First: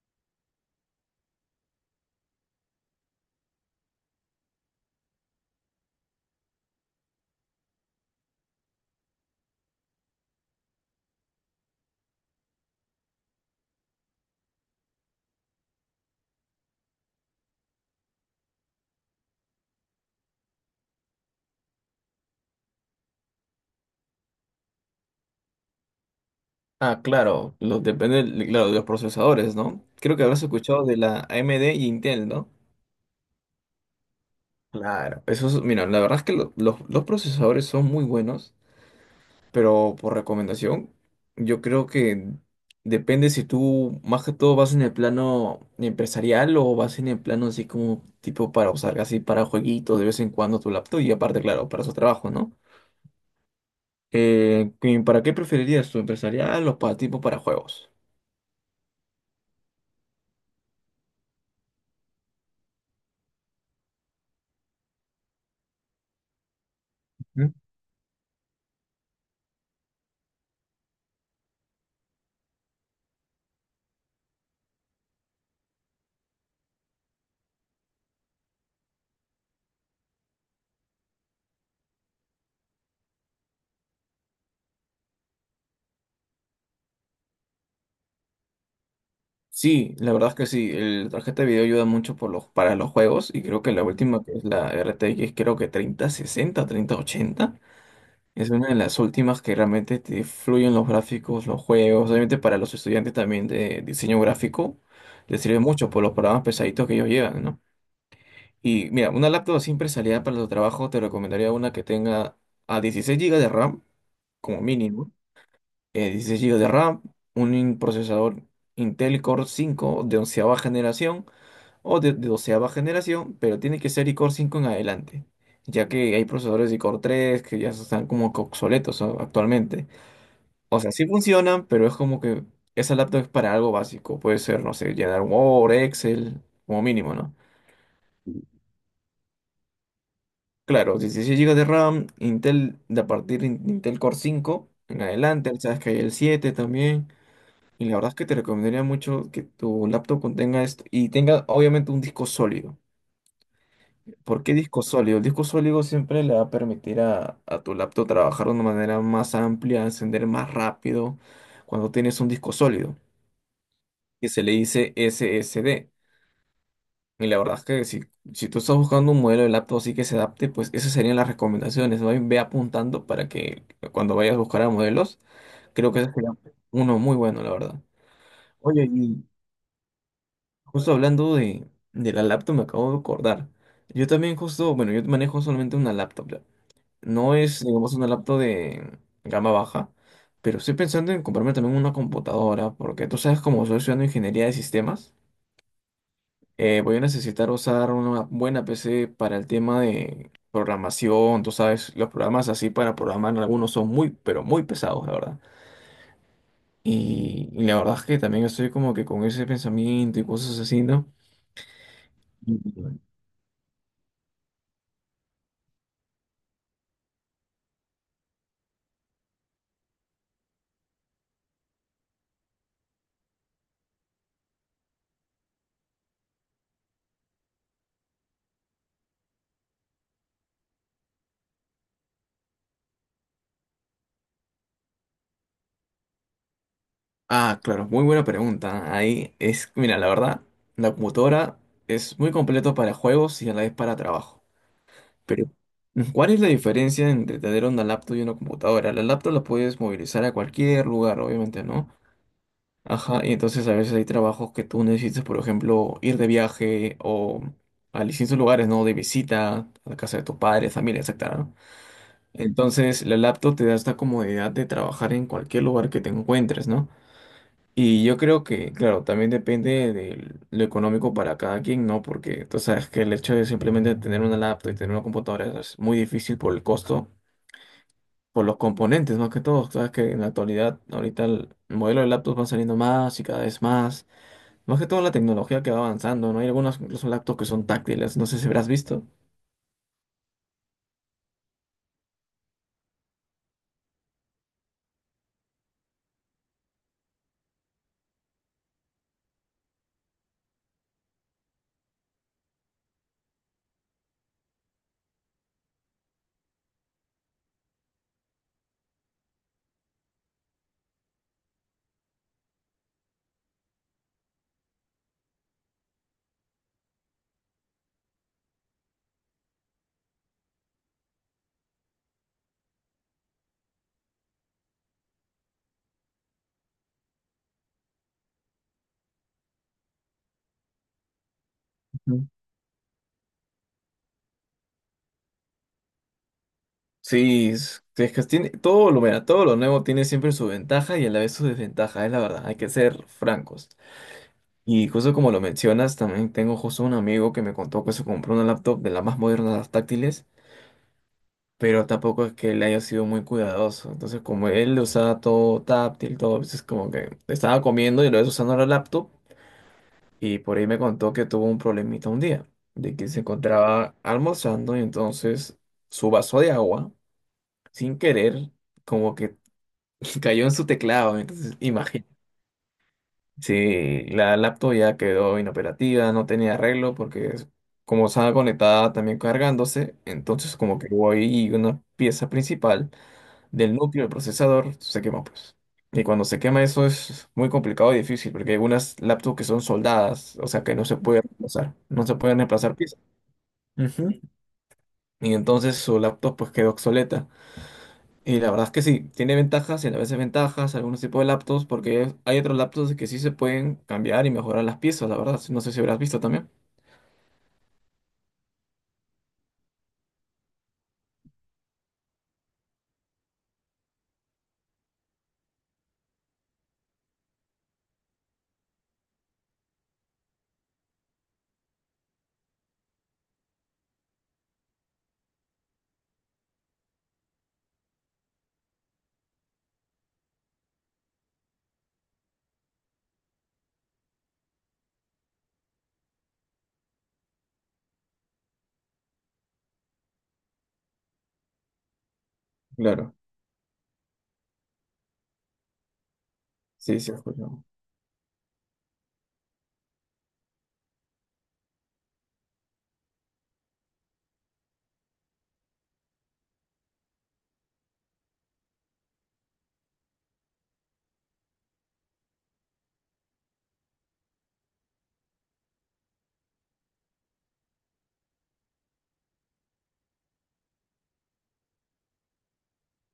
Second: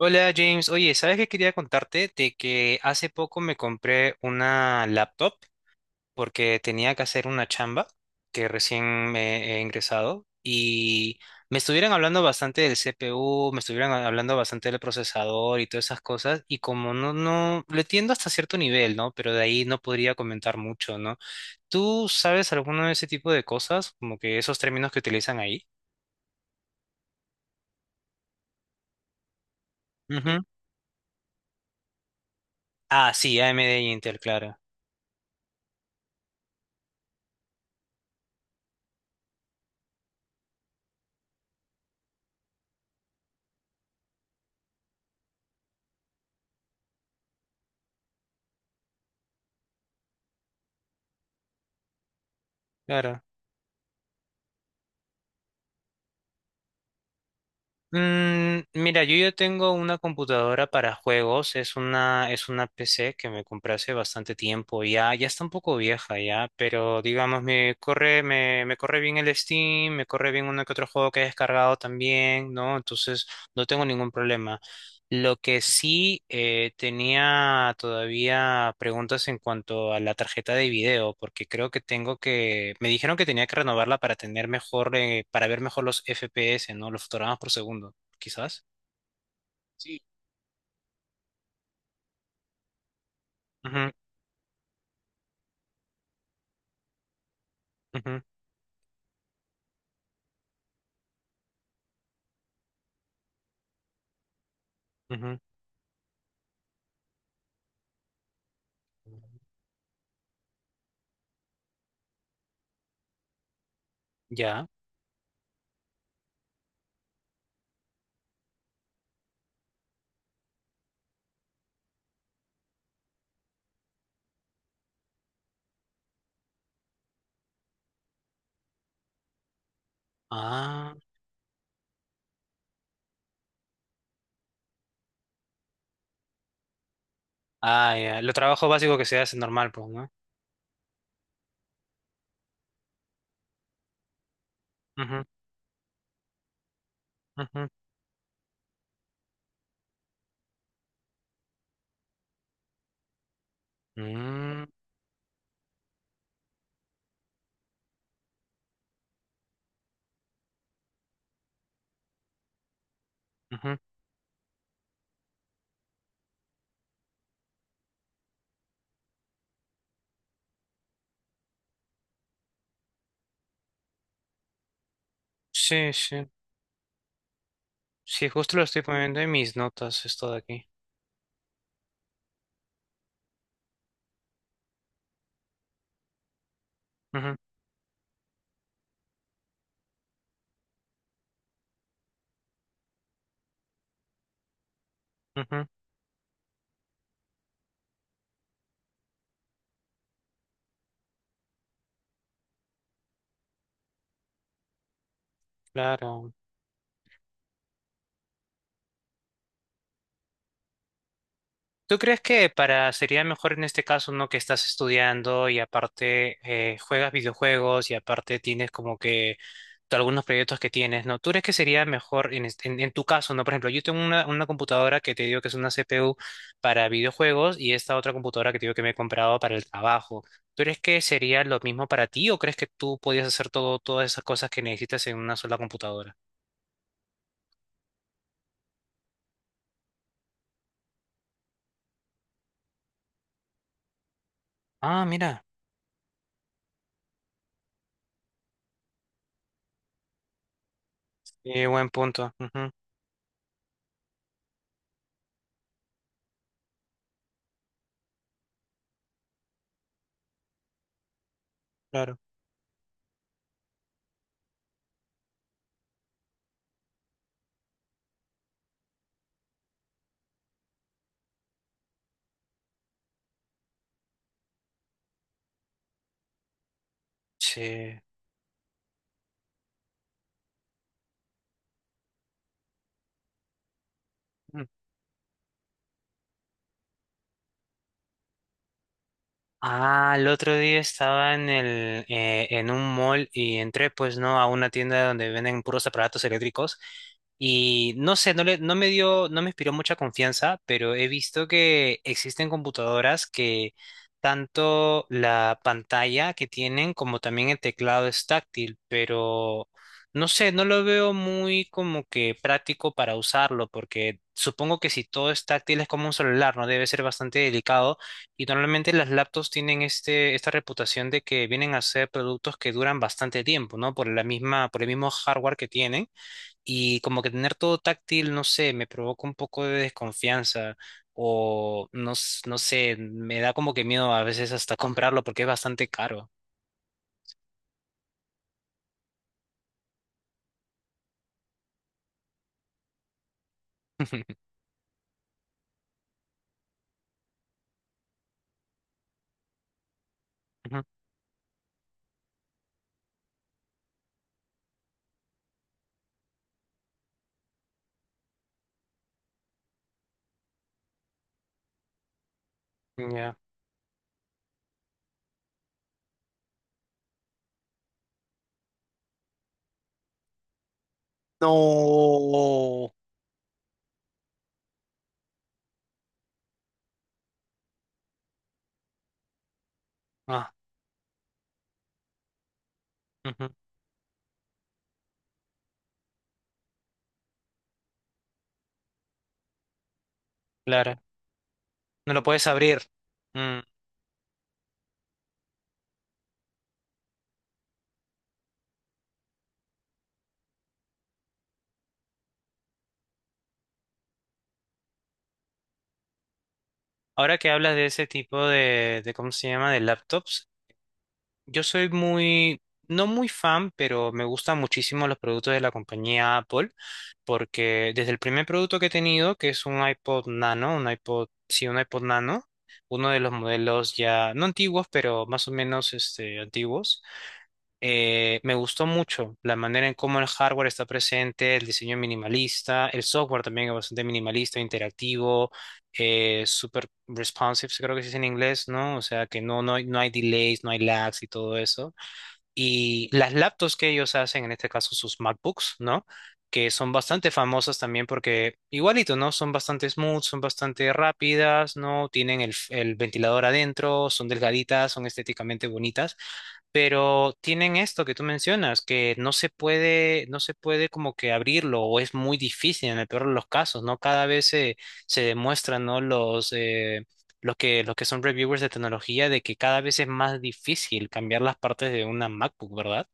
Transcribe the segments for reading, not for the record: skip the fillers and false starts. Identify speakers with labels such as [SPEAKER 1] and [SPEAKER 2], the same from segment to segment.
[SPEAKER 1] Hola James, oye, ¿sabes qué quería contarte? De que hace poco me compré una laptop porque tenía que hacer una chamba que recién me he ingresado y me estuvieron hablando bastante del CPU, me estuvieron hablando bastante del procesador y todas esas cosas y como no, lo entiendo hasta cierto nivel, ¿no? Pero de ahí no podría comentar mucho, ¿no? ¿Tú sabes alguno de ese tipo de cosas? Como que esos términos que utilizan ahí.
[SPEAKER 2] Ah, claro, depende claro, de los procesadores, ¿no? Creo que
[SPEAKER 1] Ujú.
[SPEAKER 2] habrás escuchado de la AMD y Intel, ¿no?
[SPEAKER 1] Ah, sí, AMD y Intel, claro.
[SPEAKER 2] Claro, eso es, mira, la verdad es que los procesadores son muy buenos, pero por recomendación, yo creo que depende si tú más que todo vas en el plano empresarial o vas en el plano así como tipo para usar así para jueguitos de vez en cuando tu laptop y aparte, claro, para su trabajo, ¿no?
[SPEAKER 1] Claro.
[SPEAKER 2] ¿Y para qué preferirías tu empresarial o para tipo para juegos?
[SPEAKER 1] Mira, yo ya tengo una computadora para juegos, es una PC que me compré hace bastante tiempo, ya está un poco vieja ya, pero digamos, me corre bien el Steam, me corre bien uno que otro juego que he descargado también, ¿no? Entonces, no tengo ningún problema. Lo que sí tenía todavía preguntas en cuanto a la tarjeta de video, porque creo que me dijeron que tenía que renovarla para tener mejor, para ver mejor los FPS, ¿no? Los fotogramas por segundo, quizás.
[SPEAKER 2] Sí,
[SPEAKER 1] Sí.
[SPEAKER 2] la verdad es que sí, la tarjeta de video ayuda mucho para los juegos, y creo que la
[SPEAKER 1] Ujú,
[SPEAKER 2] última que es la RTX, creo que treinta, sesenta, treinta, ochenta,
[SPEAKER 1] ujú,
[SPEAKER 2] es una de las últimas que realmente te fluyen los gráficos, los juegos, obviamente para los estudiantes también de diseño gráfico
[SPEAKER 1] ujú.
[SPEAKER 2] les sirve mucho por los programas pesaditos que ellos llevan, ¿no? Y mira, una laptop así empresarial para tu trabajo te recomendaría una que tenga a 16 gigas de RAM como
[SPEAKER 1] Ya.
[SPEAKER 2] mínimo, 16 GB de RAM, un procesador Intel Core cinco de onceava generación o de doceava generación, pero tiene que ser iCore cinco en adelante, ya que hay procesadores de iCore 3 que ya están como que obsoletos, ¿no?, actualmente. O sea,
[SPEAKER 1] Ah,
[SPEAKER 2] sí funcionan, pero es como que esa laptop es para algo básico, puede ser, no sé, llenar Word, Excel, como mínimo, ¿no?
[SPEAKER 1] ah, ya. Lo trabajo básico que se hace normal, pues, ¿no?
[SPEAKER 2] Claro, 16 gigas de RAM, Intel, de a partir de Intel Core cinco en
[SPEAKER 1] Ujú,
[SPEAKER 2] adelante, sabes que hay el 7 también.
[SPEAKER 1] ujú.
[SPEAKER 2] Y la verdad es que te recomendaría mucho que tu laptop contenga esto y tenga obviamente un disco sólido. ¿Por qué
[SPEAKER 1] Mm,
[SPEAKER 2] disco sólido? El disco sólido siempre le va a permitir a tu laptop trabajar de una manera más amplia, encender más rápido cuando tienes un disco sólido,
[SPEAKER 1] ujú.
[SPEAKER 2] que se le dice SSD. Y la verdad es que si tú estás buscando un modelo de laptop así que se adapte, pues esas serían las recomendaciones. Ve apuntando para que cuando vayas a buscar a modelos,
[SPEAKER 1] Sí,
[SPEAKER 2] creo que ese
[SPEAKER 1] sí.
[SPEAKER 2] sería uno muy bueno, la verdad.
[SPEAKER 1] Sí, justo lo estoy
[SPEAKER 2] Oye, y
[SPEAKER 1] poniendo en mis notas, esto de aquí.
[SPEAKER 2] justo hablando de la laptop, me acabo de acordar. Yo también justo, bueno, yo manejo solamente una laptop, ya.
[SPEAKER 1] Ujú,
[SPEAKER 2] No es, digamos, una laptop de gama baja, pero estoy pensando en comprarme también una computadora, porque tú sabes, como soy estudiando ingeniería de sistemas,
[SPEAKER 1] ujú.
[SPEAKER 2] voy a necesitar usar una buena PC para el tema de programación. Tú sabes, los programas así para programar, algunos son muy, pero muy pesados, la verdad.
[SPEAKER 1] Claro.
[SPEAKER 2] Y la verdad es que también estoy como que con ese pensamiento y cosas así, ¿no?
[SPEAKER 1] ¿Tú crees que para sería mejor en este caso, no que estás estudiando y aparte juegas videojuegos y aparte tienes como que algunos proyectos que tienes, ¿no? ¿Tú crees que sería mejor en tu caso, ¿no? Por ejemplo, yo tengo una computadora que te digo que es una CPU para videojuegos y esta otra computadora que te digo que me he comprado para el trabajo. ¿Tú crees que sería lo mismo para ti o crees que tú podías hacer todas esas cosas que necesitas en una sola computadora?
[SPEAKER 2] Ah, claro, muy buena pregunta. Ahí es, mira, la verdad, la computadora es muy completo para juegos y a la vez para trabajo.
[SPEAKER 1] Ah, mira,
[SPEAKER 2] Pero, ¿cuál es la diferencia entre tener una laptop y una computadora? La laptop la puedes movilizar a cualquier lugar, obviamente,
[SPEAKER 1] buen
[SPEAKER 2] ¿no?
[SPEAKER 1] punto. Ujú,
[SPEAKER 2] Ajá, y entonces a veces hay trabajos que tú necesitas, por ejemplo, ir de viaje o a distintos lugares, ¿no? De visita, a la casa de tus padres, familia, etcétera, ¿no?
[SPEAKER 1] claro.
[SPEAKER 2] Entonces, la laptop te da esta comodidad de trabajar en cualquier lugar que te encuentres, ¿no? Y yo creo que, claro, también depende de lo económico para cada quien, ¿no? Porque tú sabes que el hecho de simplemente tener una laptop y tener una computadora es muy difícil por el costo,
[SPEAKER 1] Sí.
[SPEAKER 2] por los componentes, más que todo. Sabes que en la actualidad, ahorita el modelo de laptops van saliendo más y cada vez más. Más que todo la tecnología que va avanzando, ¿no? Hay algunas incluso laptops que son táctiles, no sé si habrás visto.
[SPEAKER 1] Ah, el otro día estaba en un mall y entré, pues, ¿no? A una tienda donde venden puros aparatos eléctricos y no sé, no me dio, no me inspiró mucha confianza, pero he visto que existen computadoras que tanto la pantalla que tienen como también el teclado es táctil, pero no sé, no lo veo muy como que práctico para usarlo porque supongo que si todo es táctil es como un celular, ¿no? Debe ser bastante delicado y normalmente las laptops tienen esta reputación de que vienen a ser productos que duran bastante tiempo, ¿no? Por el mismo hardware que tienen. Y como que tener todo táctil, no sé, me provoca un poco de desconfianza. O no,
[SPEAKER 2] Ujú.
[SPEAKER 1] s- no sé, me da como que miedo a veces hasta comprarlo porque es bastante caro.
[SPEAKER 2] Sí, es que tiene todo lo, mira, todo lo nuevo tiene siempre su ventaja y a la vez su desventaja, es la verdad, hay que ser francos. Y justo como lo mencionas, también tengo justo un amigo que me contó que se compró una laptop de las más modernas, las táctiles,
[SPEAKER 1] Ujú,
[SPEAKER 2] pero tampoco es que él haya sido muy cuidadoso. Entonces, como él usaba todo táctil, todo, es como que estaba comiendo y lo ves usando la laptop, y por ahí me contó que tuvo un problemita un día, de que se
[SPEAKER 1] ya.
[SPEAKER 2] encontraba almorzando y entonces su vaso de agua, sin querer, como que cayó en su teclado. Entonces,
[SPEAKER 1] No.
[SPEAKER 2] sí, la laptop ya quedó inoperativa, no tenía arreglo porque como estaba conectada también cargándose,
[SPEAKER 1] Ah,
[SPEAKER 2] entonces como que hubo ahí una pieza principal
[SPEAKER 1] ujú,
[SPEAKER 2] del núcleo del procesador, se quemó pues. Y cuando se quema eso es muy complicado y difícil porque hay algunas laptops que son soldadas, o sea que no se
[SPEAKER 1] claro.
[SPEAKER 2] puede reemplazar, no
[SPEAKER 1] No
[SPEAKER 2] se
[SPEAKER 1] lo
[SPEAKER 2] pueden
[SPEAKER 1] puedes
[SPEAKER 2] reemplazar
[SPEAKER 1] abrir.
[SPEAKER 2] piezas.
[SPEAKER 1] Mm.
[SPEAKER 2] Ujú. Y entonces su laptop pues quedó obsoleta. Y la verdad es que sí, tiene ventajas y a veces ventajas algunos tipos de laptops, porque hay otros laptops que sí se pueden cambiar y mejorar las piezas, la verdad. No sé si habrás visto también.
[SPEAKER 1] Ahora que hablas de ese tipo de, ¿cómo se llama? De laptops. Yo soy no muy fan, pero me gustan muchísimo los productos de la compañía Apple, porque desde el primer producto que he tenido, que es un iPod Nano, un iPod Nano, uno de los modelos ya, no antiguos, pero más o menos este, antiguos, me gustó mucho la manera en cómo el hardware está presente, el diseño minimalista, el software también es bastante minimalista, interactivo, super responsive, creo que se dice en inglés, ¿no? O sea, que no hay, no hay delays, no hay lags y todo eso. Y
[SPEAKER 2] Claro,
[SPEAKER 1] las laptops que ellos hacen, en este caso sus MacBooks, ¿no? Que son
[SPEAKER 2] sí, sí, he
[SPEAKER 1] bastante
[SPEAKER 2] escuchado.
[SPEAKER 1] famosas también porque igualito, ¿no? Son bastante smooth, son bastante rápidas, ¿no? Tienen el ventilador adentro, son delgaditas, son estéticamente bonitas. Pero tienen esto que tú mencionas, que no se puede como que abrirlo, o es muy difícil en el peor de los casos, ¿no? Se demuestran, ¿no? Los que son reviewers de tecnología, de que cada vez es más difícil cambiar las partes de una MacBook, ¿verdad?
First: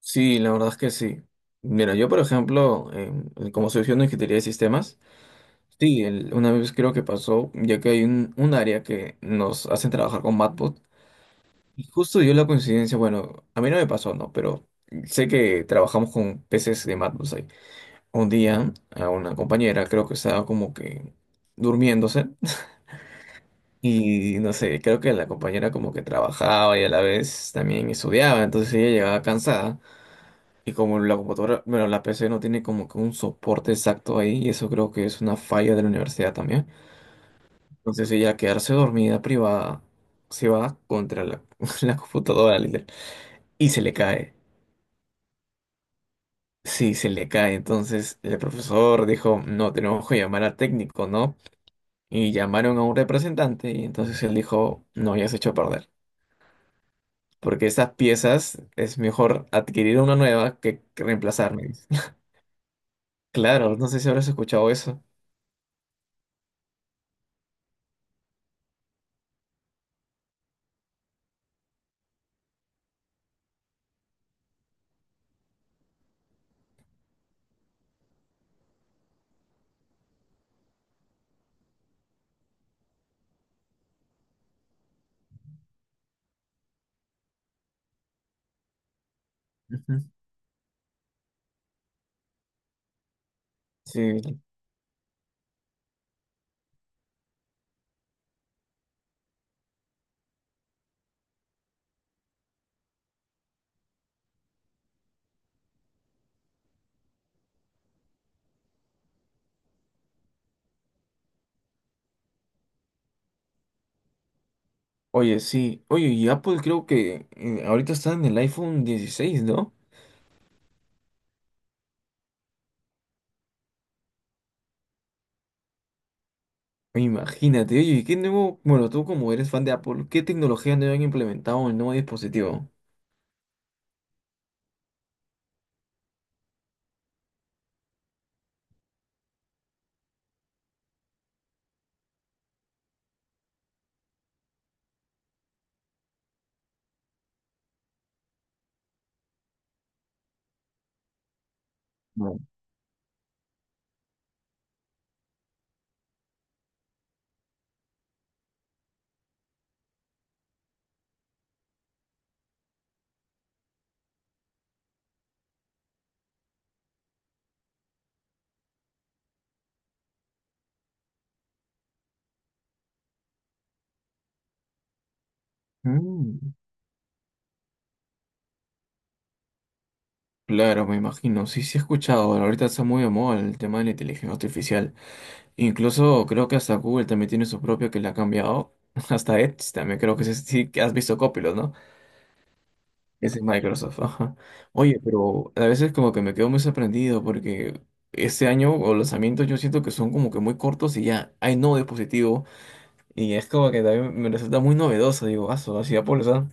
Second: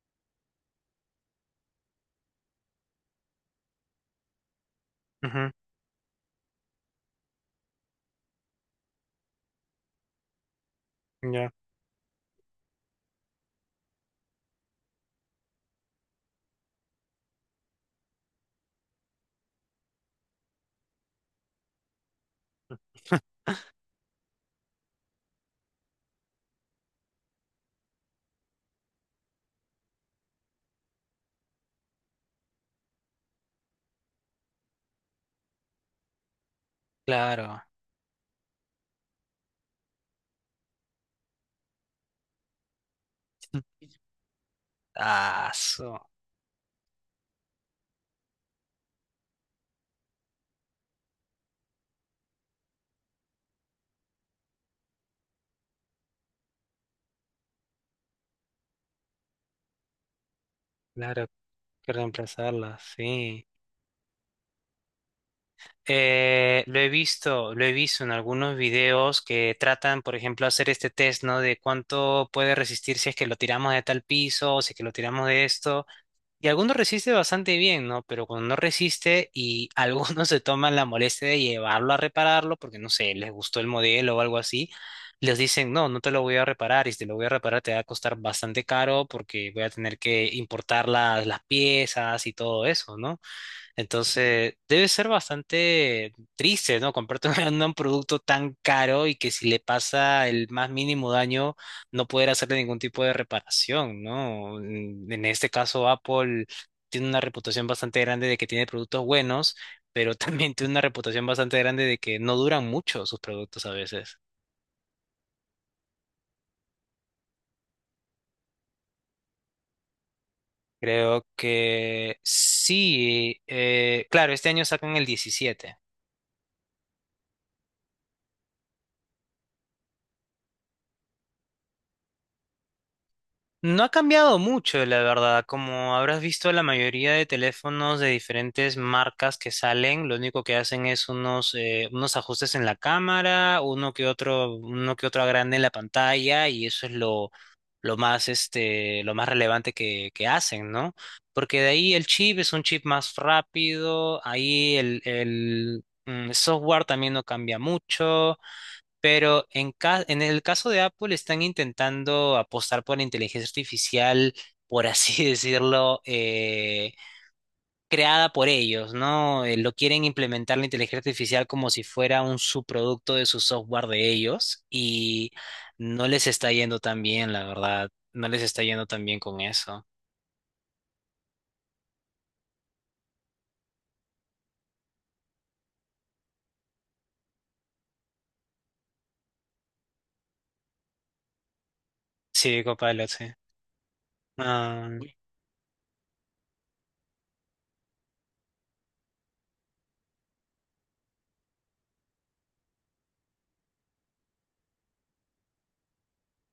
[SPEAKER 2] Sí, la verdad es que sí. Mira, yo por ejemplo, como soy estudiante de ingeniería de sistemas,
[SPEAKER 1] Ujú,
[SPEAKER 2] sí, una vez creo que pasó, ya que hay un área que nos hacen trabajar con Matbot,
[SPEAKER 1] ya.
[SPEAKER 2] y justo dio la coincidencia, bueno, a mí no me pasó, ¿no? Pero sé que trabajamos con PCs de Matbot un día a una compañera, creo que estaba como que durmiéndose y no sé, creo que la compañera como que trabajaba y a la vez también estudiaba, entonces ella llegaba cansada, y como la computadora, bueno, la PC no tiene como que un soporte exacto ahí, y eso creo que es una falla de la universidad también,
[SPEAKER 1] Claro.
[SPEAKER 2] entonces ella, al quedarse dormida privada, se va contra la, la computadora literal, y se le cae.
[SPEAKER 1] Ah, so-
[SPEAKER 2] Sí, se le cae. Entonces el profesor dijo, no, tenemos que llamar al técnico, ¿no?, y llamaron a un representante y entonces él dijo, no, ya se echó a perder, porque esas piezas es mejor adquirir una nueva que
[SPEAKER 1] Claro, hay
[SPEAKER 2] reemplazarme, dice.
[SPEAKER 1] que reemplazarlas, sí.
[SPEAKER 2] Claro, no sé si habrás escuchado eso.
[SPEAKER 1] Lo he visto en algunos videos que tratan, por ejemplo, hacer este test, ¿no? De cuánto puede resistir si es que lo tiramos de tal piso o si es que lo tiramos de esto. Y algunos resiste bastante bien, ¿no? Pero cuando no resiste y algunos se toman la molestia de llevarlo a repararlo porque, no sé, les gustó el modelo o algo así, les dicen, no, no te lo voy a reparar y si te lo voy a reparar te va a costar bastante caro porque voy a tener
[SPEAKER 2] Ujú.
[SPEAKER 1] que importar las piezas y todo eso, ¿no?
[SPEAKER 2] Sí.
[SPEAKER 1] Entonces, debe ser bastante triste, ¿no? Comprarte un producto tan caro y que si le pasa el más mínimo daño, no poder hacerle ningún tipo de reparación, ¿no? En este caso, Apple tiene una reputación bastante grande de que tiene productos buenos, pero también tiene una reputación bastante grande de que no duran mucho sus productos a veces.
[SPEAKER 2] Oye, sí. Oye, y Apple creo que, ahorita está en el iPhone 16, ¿no?
[SPEAKER 1] Creo que sí, claro, este año sacan el 17.
[SPEAKER 2] Imagínate, oye, ¿Y qué nuevo? Bueno, tú como eres fan de Apple, ¿qué tecnología nueva han implementado en el nuevo dispositivo?
[SPEAKER 1] No ha cambiado mucho, la verdad. Como habrás visto, la mayoría de teléfonos de diferentes marcas que salen, lo único que hacen es unos ajustes en la cámara, uno que otro agrande en la pantalla, y eso es lo más, este, lo más relevante que hacen, ¿no? Porque de ahí el chip
[SPEAKER 2] Bueno.
[SPEAKER 1] es un chip más rápido, ahí software también no cambia mucho. Pero en el caso de Apple están intentando apostar por la inteligencia artificial, por así decirlo, creada por ellos, ¿no? Lo quieren implementar la inteligencia artificial como si fuera un subproducto de su software de ellos y no les está
[SPEAKER 2] Mm.
[SPEAKER 1] yendo tan bien, la verdad. No les está yendo tan bien con eso.
[SPEAKER 2] Claro, me imagino. Sí, sí he escuchado. Ahorita está muy de moda el tema de la inteligencia artificial. Incluso creo que hasta Google también tiene su propio que le ha cambiado. Hasta Edge también, creo que ese sí que has visto, Copilot, ¿no?
[SPEAKER 1] Sí, Copilot, sí.
[SPEAKER 2] Ese es Microsoft. Ajá.
[SPEAKER 1] Ah.
[SPEAKER 2] Oye, pero a veces como que me quedo muy sorprendido porque este año o lanzamientos yo siento que son como que muy cortos y ya hay nuevo dispositivo, y es como que también me resulta muy novedoso. Digo, ah, así Apple está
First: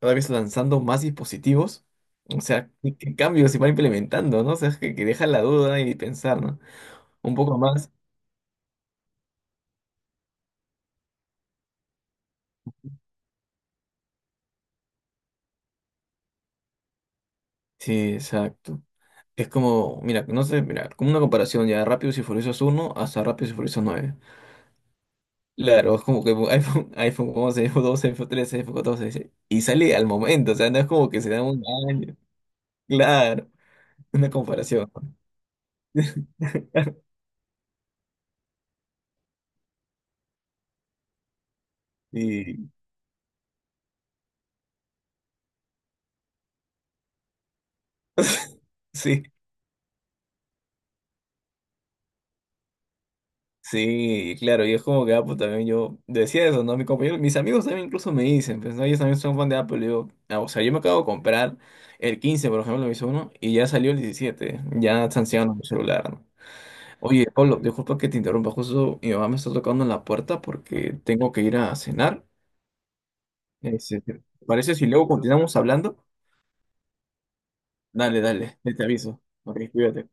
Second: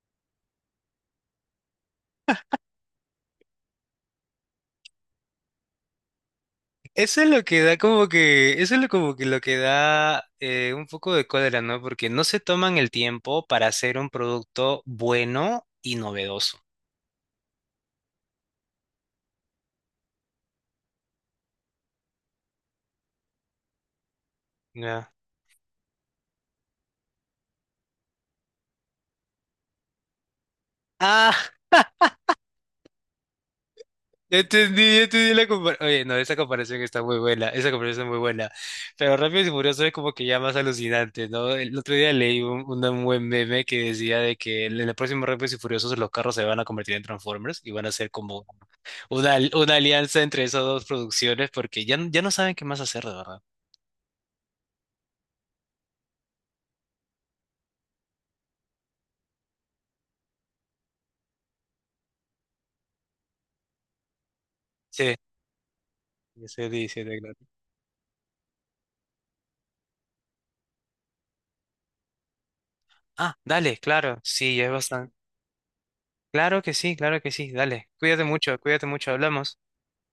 [SPEAKER 2] cada vez lanzando más dispositivos. O sea, ¿qué cambios se van implementando? ¿No? O sea, es que deja la duda y pensar, ¿no?
[SPEAKER 1] Eso es
[SPEAKER 2] Un
[SPEAKER 1] lo
[SPEAKER 2] poco
[SPEAKER 1] que da
[SPEAKER 2] más.
[SPEAKER 1] como que, eso es lo como que lo que da un poco de cólera, ¿no? Porque no se toman el tiempo para hacer un producto bueno y novedoso.
[SPEAKER 2] Sí, exacto. Es como, mira, no sé, mira, como una comparación ya de Rápidos y Furiosos uno hasta Rápidos y Furiosos nueve.
[SPEAKER 1] Ya.
[SPEAKER 2] Claro, es como que iPhone, iPhone 11, iPhone 12, iPhone 13, iPhone 14, sí, y sale al momento, o sea, no es como que se da
[SPEAKER 1] Ah,
[SPEAKER 2] un año. Claro, una comparación,
[SPEAKER 1] ya
[SPEAKER 2] ¿no?
[SPEAKER 1] entendí la comparación. Oye, no, esa comparación está muy buena, esa comparación es muy buena. Pero Rápidos y Furiosos es como que ya más alucinante, ¿no? El otro día leí
[SPEAKER 2] Y
[SPEAKER 1] un buen meme que decía de que en el próximo Rápidos y Furiosos los carros se van a convertir en Transformers y van a ser como
[SPEAKER 2] sí,
[SPEAKER 1] Una alianza entre esas dos producciones porque ya no saben qué más hacer, de verdad.
[SPEAKER 2] sí, claro, y es como que Apple también yo decía eso, ¿no? Mi compañero, mis amigos también incluso me dicen, pues, ¿no? Ellos también son fan de Apple, y digo, ah, o sea, yo me acabo de comprar el 15 por ejemplo, me hizo uno, y ya salió el 17, ya
[SPEAKER 1] Sí,
[SPEAKER 2] está anciano mi celular, ¿no?
[SPEAKER 1] sí 17,
[SPEAKER 2] Oye,
[SPEAKER 1] claro.
[SPEAKER 2] Pablo, disculpa que te interrumpa, justo mi mamá me está tocando en la puerta porque tengo que ir a cenar.
[SPEAKER 1] Ah, dale,
[SPEAKER 2] Este,
[SPEAKER 1] claro,
[SPEAKER 2] ¿te
[SPEAKER 1] sí, ya es
[SPEAKER 2] parece si luego
[SPEAKER 1] bastante.
[SPEAKER 2] continuamos hablando?
[SPEAKER 1] Claro que sí, dale.
[SPEAKER 2] Dale, dale, te
[SPEAKER 1] Cuídate mucho,
[SPEAKER 2] aviso.
[SPEAKER 1] hablamos.
[SPEAKER 2] Ok, cuídate.